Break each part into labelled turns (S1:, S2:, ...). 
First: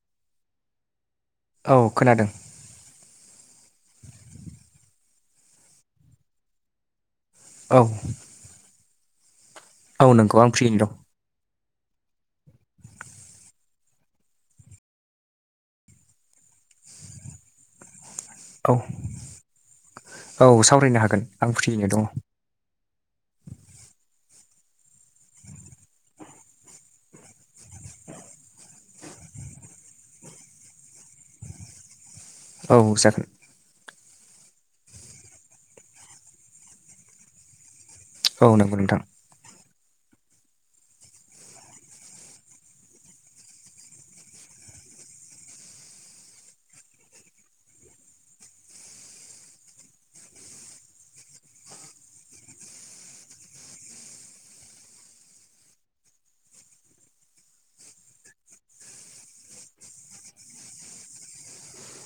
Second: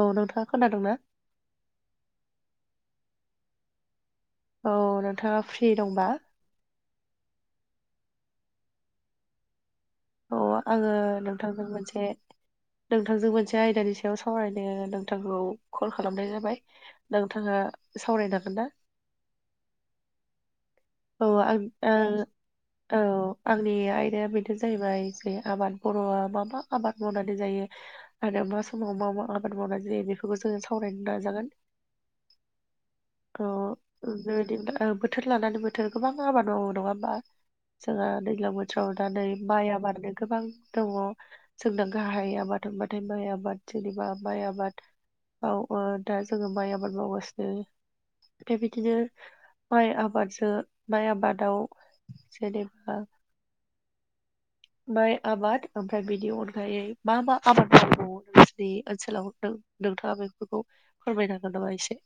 S1: औ नोंथाङा खोनादोंना?
S2: औ खोनादों।
S1: औ नोंथाङा फ्रि दंबा।
S2: औ औ
S1: अ
S2: नोंगौ आं फ्रियैनो दं
S1: आङो नोंथांजों मोनसे नोंथांजों मोनसे आयदानि सायाव सावरायनो नोंथांखौ कल खालामनाय जाबाय। नोंथाङा सावरायनांगोन ना।
S2: औ औ सावरायनो हागोन।
S1: औ आं
S2: फ्रियैनो दङ
S1: ओ औ आंनि आयदाया बेनो जाहैबाय जे आबाद बर'आ मा मा आबाद मावनानै जायो। आरो मा समाव मा मा आबाद मावनाय जायो बेफोरखौ जोङो सावरायनो नाजागोन।
S2: औ जागोन।
S1: औ बेबायदिनो बोथोर लानानै बोथोर गोबां आबाद मावो नङा होमबा जोंहा
S2: औ
S1: दैज्लां
S2: नंगौ नोंथां
S1: बोथोरावनानै माइ मानो गोबां दङ जोंना गाहाय आबाद होनबाथाय माइ आबाद जेनिबा माइ आबाद औ दा जोङो माइ आबाद मावगासिनो। ओमफ्राय बिदिनो माइ आबादजों माइ आबादाव जेनेबा माइ आबाद ओमफ्राय बेनि अनगायै मा मा आबाद मावबावो नोंसोरनि ओनसोलाव दों नोंथाङा बेफोरखौ फोरमायनो हागोन नामा एसे?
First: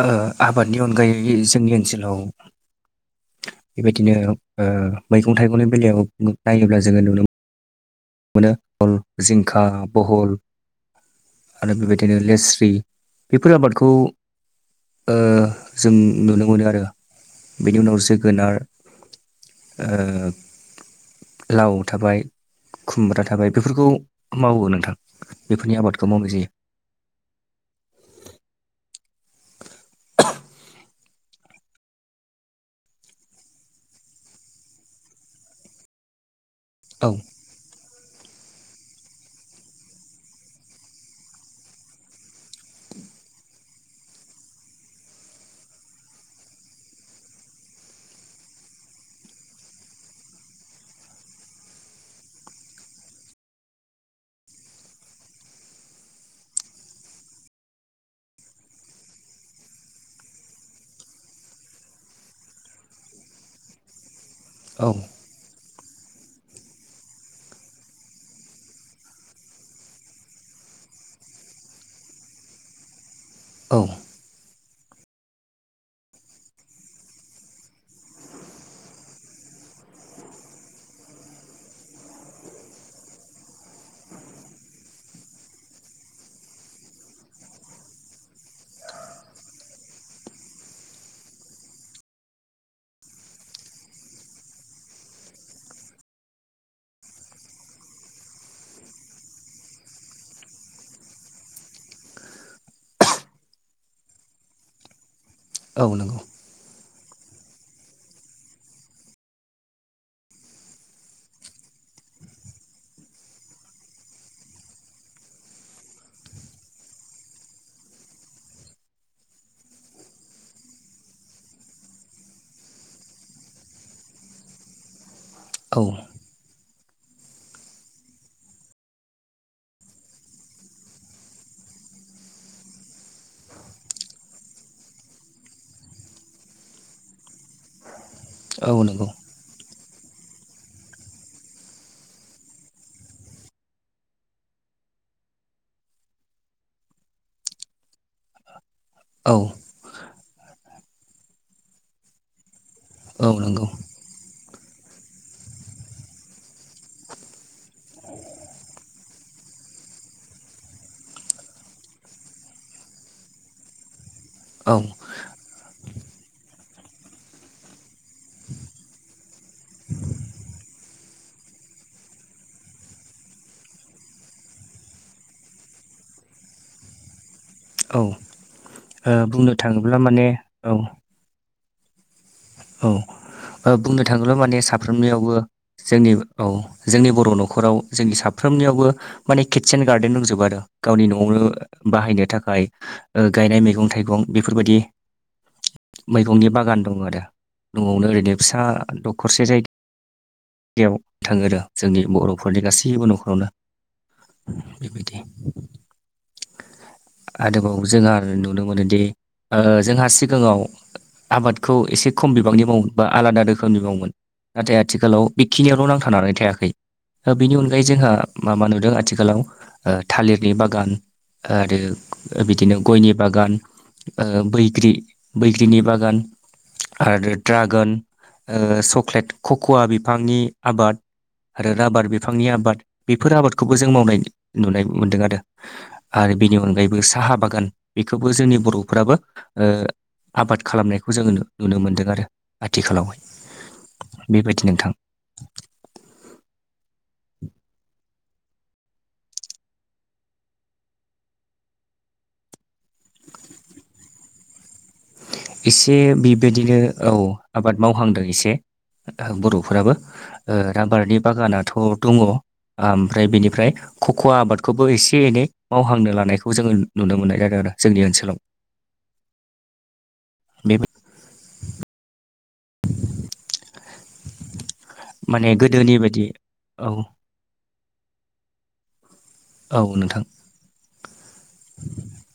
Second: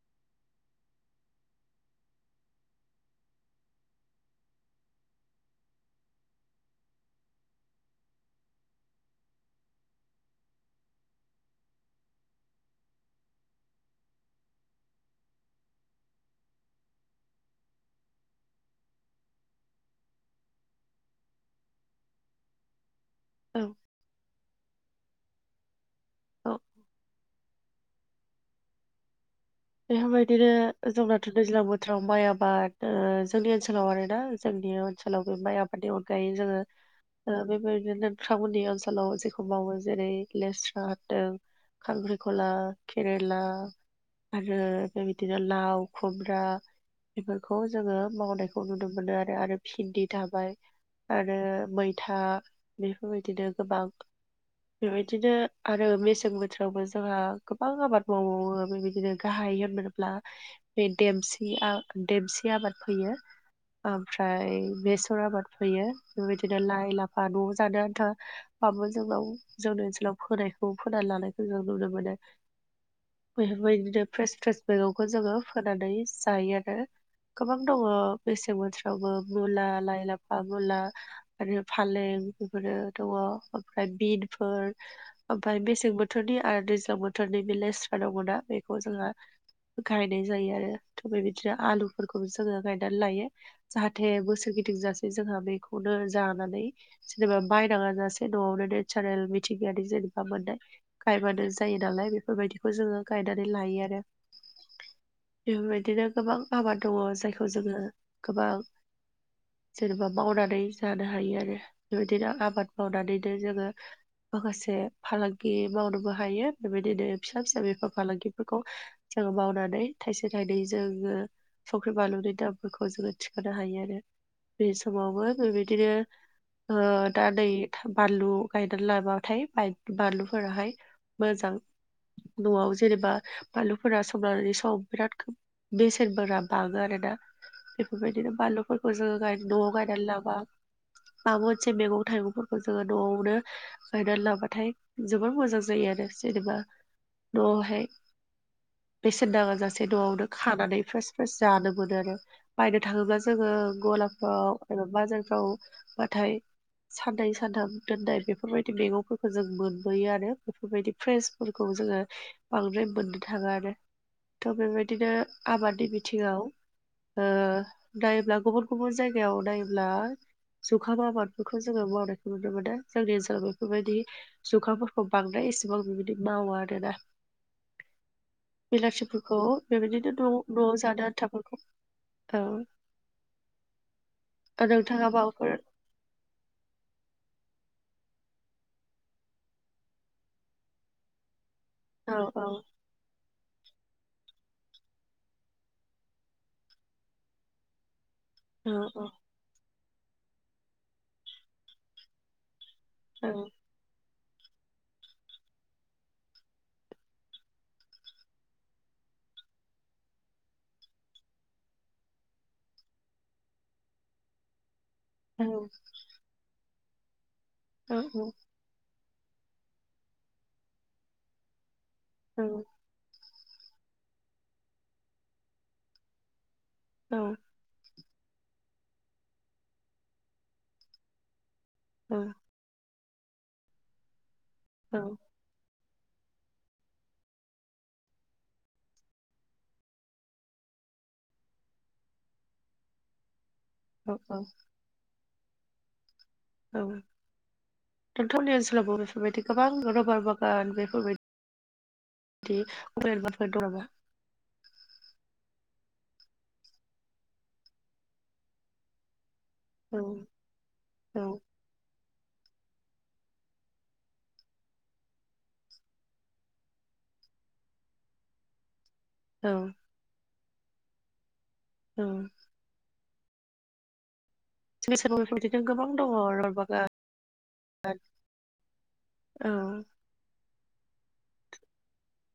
S2: ओ आबादनि अनगायै जोंनि ओनसोलाव बेबायदिनो ओ मैगं थाइगंनि बेलायाव नायोब्ला जोङो नुनो मोनो। मोनो अल जिंखा बहल आरो बेबायदिनो लेस्रि बेफोर आबादखौ ओ जों नुनो मोनो आरो बेनि उनाव जोगोनार ओ लाव थाबाय। खुमब्रा थाबाय
S1: औ
S2: बेफोरखौ मावो नोंथां बेफोरनि आबादखौ मावनाय
S1: औ
S2: जायो
S1: बेफोरबायदिनो जोंनाथ' दैज्लां बोथोराव माइ आबाद जोंनि ओनसोलाव आरोना जोंनि ओनसोलाव बे माइ आबादनि अनगायै जोङो
S2: औ
S1: बेबायदिनो नोंथांमोननि ओनसोलाव जेखौ मावो जेरै लेस्रा होनदों। खख्रिखला केरेला आरो बे बिदिनो लाव खुमब्रा बेफोरखौ जोङो मावनायखौ नुनो मोनो आरो आरो भिन्दि थाबाय। आरो मैथा बेफोरबायदिनो गोबां बेबायदिनो आरो मेसें बोथोरावबो जोंहा गोबां आबाद मावबावो बेबायदि बिदिनो गाहाय होन्ला बे देमसि देमसि आबाद फैयो ओमफ्राय
S2: औ
S1: बेसर आबाद फैयो बेबायदिनो लाइ लाफा न'आव जानो आन्थ'ा बो जोंनाव जोंनि ओनसोलाव फोनाय फोनानै लानायखौ जों नुनो मोनो
S2: औ
S1: बेफोरबायदि फ्रेस फ्रेस मेगंखौ जोङो फोनानै जायो आरो गोबां दङ मेसें बोथावबो मुला लाइ लाफा मुला आरो फालें बेफोरो दङ ओमफ्राय बिनफोर ओमफ्राय मेसें बोथोरनि आरो दैज्लां बोथोरनि भिलेजफ्रा दंङना बेखौ जोंहा गायनाय जायो आरो थ बेबायदिनो आलुफोरखौबो जोङो गायनानै लायो जाहाथे बोसोर गिदिं जासे जोंहा बेखौनो जानानै जेनेबा बायनाङा जाासे न'आवनो नेचारेल मिथिंगायारि जेनेबा मोननाय गायबानो जायो नालाय बेफोरबायदिखौ जोङो गाय नानै लायो आरो
S2: औ
S1: बेफोरबायदिनो
S2: नंगौ
S1: गोबां माबादा दङ जायखौ जोङो गोबां जेनेबा मावनानै जानो हायो आरो बेबायदिनो आबाद मावनानैनो जोङो माखासे फालांगि मावनोबो हायो बेबायदिनो फिसा फिसा बेफार फालांगिफोरखौ जोङो मावनानै थाइसे थाइनै जोङो संख्रि बानलुनि दामफोरखौ जोङो थिखोनो हायो आरो बे समावबो
S2: औ
S1: बेबायदिनो ओ दा नै बानलु गायनानै लाबाथाय बाय बानलुफोराहाय मोजां न'आव जेनेबा बानलुफोरा सम लानानै सम बिराद बेसेनफोरा बाङो आरो ना बेफोरबायदिनो
S2: औ
S1: बानलुफोरखौ
S2: नंगौ
S1: जोङो गाय नआव गायनानै लाबा माबा मोनसे मैगं थाइगंफोरखौ जोङो नआवनो गायनानै लाबाथाय जबोर मोजां जायो आरो जेनेबा न' मफ्राय बेसेन
S2: औ
S1: नाङा जाासे न'आवनो खानानै फार्स्ट फार्स्ट जानो मोनो आरो बायनो थाङोब्ला
S2: औ
S1: जोङो
S2: नंगौ
S1: गलाफ्राव एबा बाजारफ्रावबाथाय सान्दै सान्थाम दोननाय बेफोरबायदि मैगंफोरखौ जों मोनबोयो आरो बेफोरबायदि फ्रेस फोरखौ जोङो बांद्राय मोननो थाङो आरो थ'
S2: औ
S1: बेबायदिनो आबादनि बिथिङाव नाय्ला गुबुन गुबुन जायगायाव नाय्ला जुखाम आबादफोरखौ जोङो मावनायखौ नुनो मोनो जोंनि ओनसोलाव बेफोरबायदि जुखामफोरखौ बांद्राय एसेबां बेबादि मावा आरो ना
S2: औ ओ
S1: बेलासिफोरखौ
S2: बुंनो थाङोब्ला माने
S1: बेबायदिनो न'
S2: औ
S1: न'आव जानो आन्थाफोरखौ
S2: औ ओ बुंनो थाङोब्ला माने
S1: ओ नोंथाङा
S2: साफ्रोमनियावबो
S1: माबाफोर
S2: जोंनि औ जोंनि बर' न'खराव जोंनि साफ्रोमनियावबो माने किटसेेन गार्देन दंजोबोा आरो गावनि न'आवनो
S1: औ
S2: बाहायनो
S1: औ
S2: थाखाय गायनाय मैगं थाइगं बेफोरबायदि मैगंनि बागान दं आरो न'आवनो ओरैनो फिसा
S1: औ
S2: दखरसे जायग जायगायाव थाङो आरो जोंनि बर' नखरनि गासैबो न'खरावनो बेबायदि आरोबाव जोंहा नुनो मोनोदि जोंहा सिगाङाव आबादखौ एसे खम बिबांनि मावोम बा आलादा रोखोमनि मावोमोन नाथाय आथिखालाव
S1: औ
S2: बेखिनियावल' नांथानानै थायाखै बेनि अनगायै
S1: औ
S2: जोंहा म मा नुदों आथिखालाव ओ थालिरनि बागान आरो ओ बिदिनो गयनि बागान बैग्रि बैग्रिनि बागान
S1: औ
S2: आरो ड्रागन चक्लेट कक'वा बिफांनि आबाद आरो राबार बिफांनि आबाद बेफोर आबादखौबो जों मावनाय नुनाय
S1: औ
S2: मोनदों आरो आरो बेनि अनगायैबो साहा बागान बेखौबो जोंनि बर'फ्राबो आबाद खालामनायखौ जोङो नुनो मोन्दों आरो
S1: औ
S2: आथिखालावहाय
S1: औ
S2: बेबायदि नोंथां
S1: औ नोंथांमोननि ओनसोलावबो बेफोरबायदि गोबां रबार बागान बेफोरबायदि बिदि [unintelligible] फोर दङबा
S2: एसे बेबायदिनो औ आबाद मावहांदों एसे बर' फोराबो
S1: औ
S2: राबारनि
S1: औ
S2: बागानाथ' दङ ओमफ्राय बेनिफ्राय खखवा आबादखौबो एसे एनै मावहांनो लानायखौ जोङो नुनो मोननाय जादों आरो जोंनि ओनसोलाव
S1: औ
S2: बेबो
S1: औ [unintelligible] बेफोर
S2: माने
S1: बिदिनो गोबां
S2: गोदोनि
S1: दङ
S2: बायदि
S1: रबागा
S2: औ
S1: औ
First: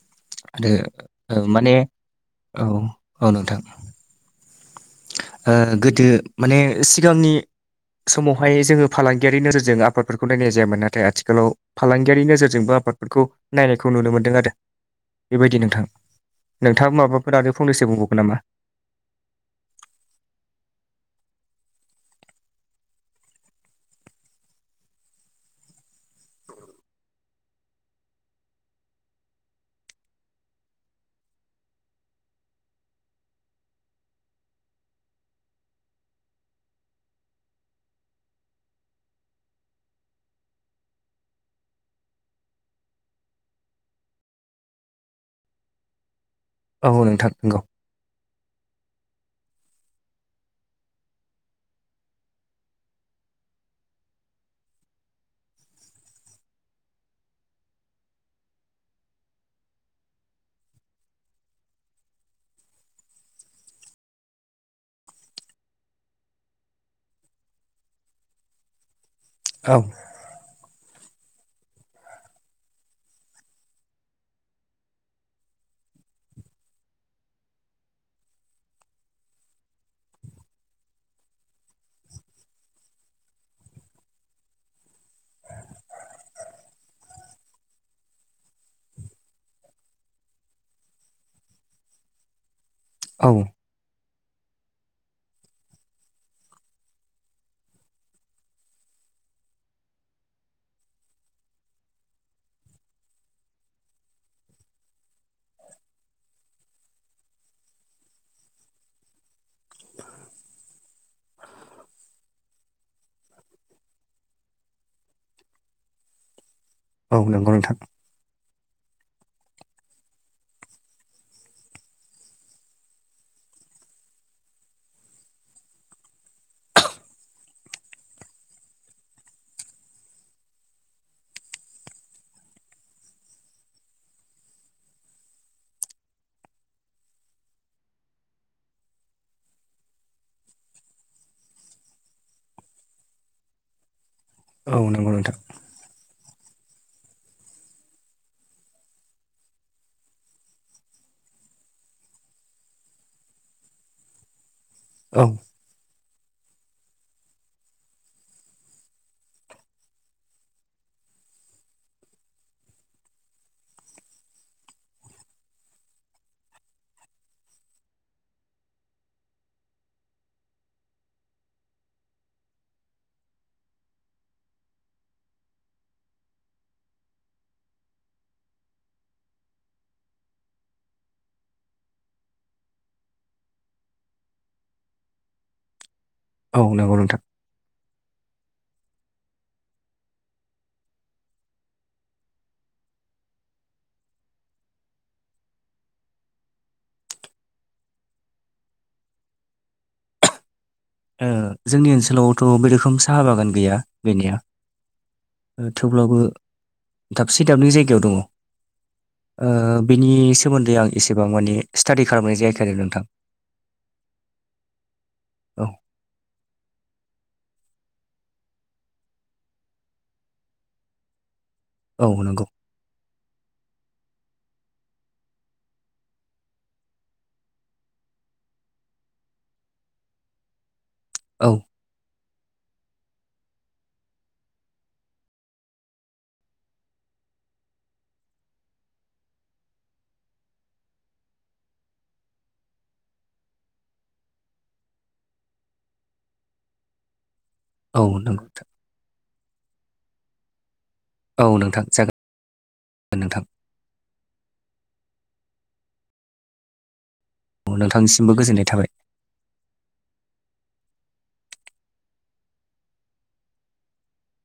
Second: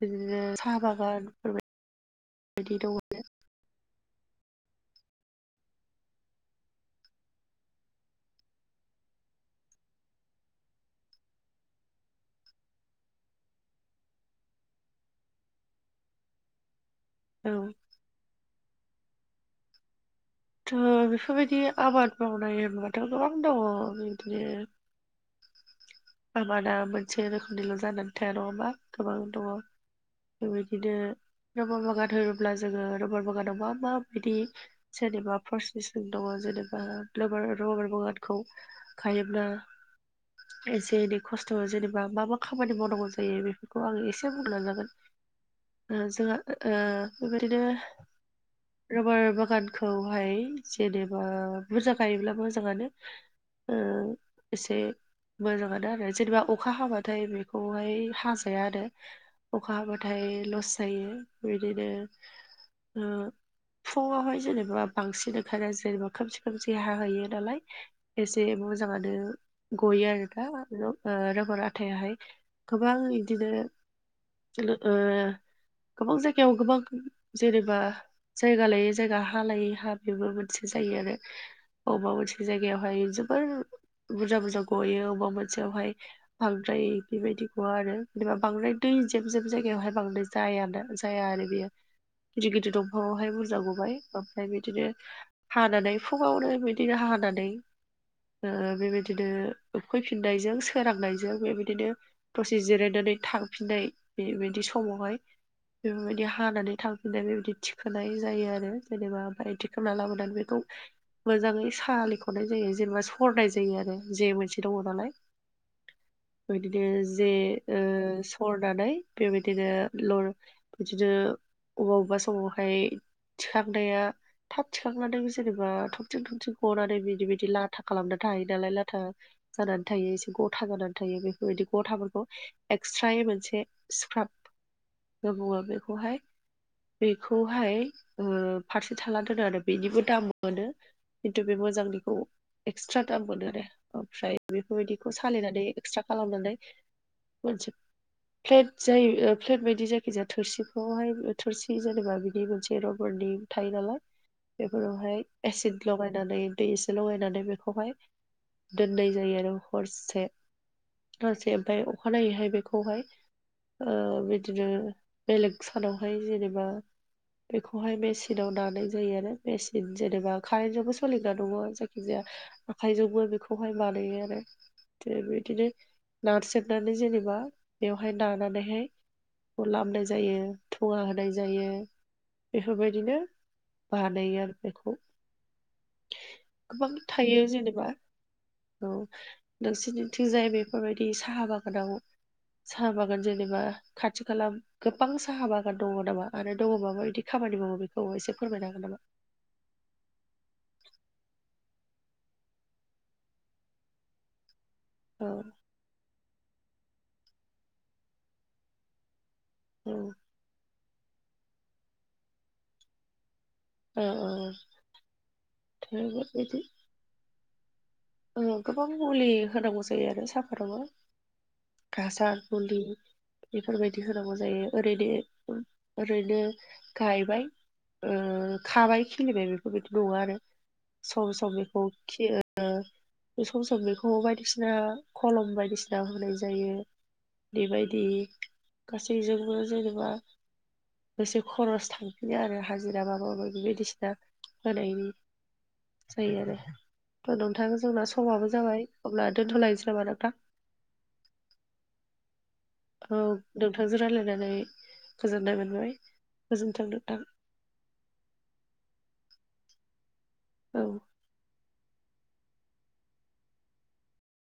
S1: बिदिनो साहा बागान
S2: आरो
S1: बेफोरबायदि
S2: माने औ
S1: दङ
S2: औ नोंथां ओ गोदो माने सिगांनि समावहाय जोङो फालांगियारि नोजोरजों आफादफोरखौ नायनाय जायामोन नाथाय आथिखालाव फालांगियारि नोजोरजोंबो आफादफोरखौ नायनायखौ नुनो मोन्दों आरो बेबायदि नोंथां नोंथाङा माबाफोर
S1: औ
S2: आरो फंनैसो बुंबावगोन नामा
S1: बेफोरबायदि आबाद मावनाय माबाथ' गोबां दङ बिदिनो आमादा मोनसे रोखोमनिल' जानानै थाया नङा होमा गोबां दङ बेबायदिनो रबार बागान होनोब्ला जोङो रबार बागानाव मा मा बिदि जेनेबा पारस्निसिं दङ जेनेबा रबार रबार बागानखौ खायोब्ला एसे एनै खस्थ' जेनेबा मा मा खामानि मावनांगौ जायो बेफोरखौ आङो एसे बुंलांजागोन जोंहा
S2: औ नोंथां नंगौ
S1: बेबायदिनो रबार बागानखौहाय जेनेबा बुरजा गायोब्ला मोजाङानो ओ एसे मोजाङानो आरो जेनेबा अखा हाबाथाय बेखौहाय हाजाया आरो अखा हाबाथाय लस जायो बिदिनो फुङावहाय जेनेबा बांसिन ओंखायनो जेनेबा खोमसि खोमसि हाहोयो नालाय एसे मोजाङानो
S2: औ
S1: गयो आरो दा रबर आथायाहाय गोबां बिदिनो ओ गोबां जायगायाव गोबां जेनेबा जायगा लायै जायगा हा लायै हा बेबो मोनसे जायो आरो अबेबा मोनसे जायगायावहाय जोबोर बुरजा बुरजा गयो अबेबा मोनसेयावहाय बांद्राय बेबायदि गवा आरो जेनेबा बांद्राय दै जेब जेब जायगायावहाय बांद्राय जाया ना जाया आरो बेयो गिदिर गिदिर
S2: औ
S1: दंफाङावहाय बुरजा गबाय बिदिनो हानानै फुङावनो बिदिनो हानानै ओ बेबायदिनो फैफिननायजों सोरांनायजों बेबायदिनो दसे जिरायनानै थांफिननाय बिदि समावहाय बेफोरबायदि हानानै थांफिननाय बेबायदि थिखोनाय जायो आरो जेनेबा ओमफ्राय बिदि सोमना लाबोनानै बेखौ मोजाङै सालिख'नाय जायो जेनेबा सरनाय जायो आरो जे मोनसे द नालाय बिनो
S2: औ
S1: जे
S2: नंगौ नोंथां
S1: ओ हरनानै बेबायदिनो ल बिदिनो अबेबा अबेबा समावहाय थिखांनाया थाब थिखांनानै जेनेबा थंथिं थंथिं गनानै बिदि बिदि लाथा खालामना थायो नालाय लाथा जानानै थायो एसे गथा गानानै थायो बेफोरबायदि गथाफोरखौ एक्सट्राय मोनसे सिक्राब बेखौहाय बेखौहाय फारसे थाला दोनो आरो बेनिबो दाम मोनो खिन्थु बे मोजांनिखौ एक्सट्रा दाम मोनो आरो ओमफ्राय
S2: औ नंगौ
S1: बेफोरबायदिखौ
S2: नोंथां
S1: सालायनानै एक्सट्रा खालामनानै मोनसे प्लेट जायो प्लेट बायदि जायखिजाया थोरसिफ्रावहाय थोरसि जेनेबा बिनि मोनसे रबारनि थायो नालाय बेफोरावहाय
S2: औ
S1: एसिड लगायनानै दै एसे लगायनानै बेखौहाय दोननाय जायो आरो हरसे हरसे ओमफ्राय अखानायैहाय बेखौहाय बिदिनो बेलेग सानावहाय जेनेबा बेखौहाय मेचिनाव दानाय जायो आरो मेसिन जेनेबा कारेन्ट जजोंबो सोलिग्रा दङ जायखिजाया आखाइजोंबो बेखौहाय बानायो आरो द बिदिनो नारसेरनानै जेनेबा बेवहाय नानानैहाय लाबाय जायो थुवा होनाय जायो बेफोरबायदिनो बानायो आरो बेखौ
S2: औ
S1: गोबां
S2: नंगौ नोंथां
S1: थायो जेनेबा औ नोंसोरनिथिंजाय बेफोरबायदि साहा बागानाव साहा बागान जेनेबा खाथि खा गोबां साहा बागान दङ नामा आरो दङ माबा बिदि खामानि मावो बेखौ एसे फोरमायनो हागोन नामा
S2: जोंनि ओनसोलावथ' बे रोखोम साहा बागान गैया बेनिया
S1: औ
S2: थेवब्लाबो दाबसे दाबनै जायगायाव दङ ओ
S1: औ
S2: बिनि सोमोन्दै आं एसेबां माने स्टाडि खालामनाय जायाखै आरो नोंथां
S1: औ औ
S2: औ
S1: थे बिदि गोबां मुलि होनांगौ जायो आरो साहापात आवहाय
S2: औ
S1: गासार
S2: नंगौ
S1: फुलि बेफोरबायदि होनांगौ जायो ओरैनो ओरैनो गायबाय उम- खाबाय खिलिबाय बेफोरबायदि नङा आरो सम
S2: औ
S1: सम बेखौ खियो बे सम सम बेखौ बायदिसिना खलम बायदिसिना होनाय जायो बेबायदि गासैजोंबो जेनेबा एसे खरस थांफिनो आरो हाजिरा माबा माबि बायदिसिना होनायनि जायो आरो थ' नोंथां जोंना
S2: औ नंगौ
S1: समाबो जाबाय अब्ला दोनथ'लायस्रामा नोंथां
S2: औ नोंथां जागोन
S1: औ
S2: नोंथां
S1: नोंथांजों रायज्लायनानै गोजोननाय मोनबाय गोजोनथों नोंथां
S2: नोंथांनिसिमबो गोजोननाय थाबाय
S1: औ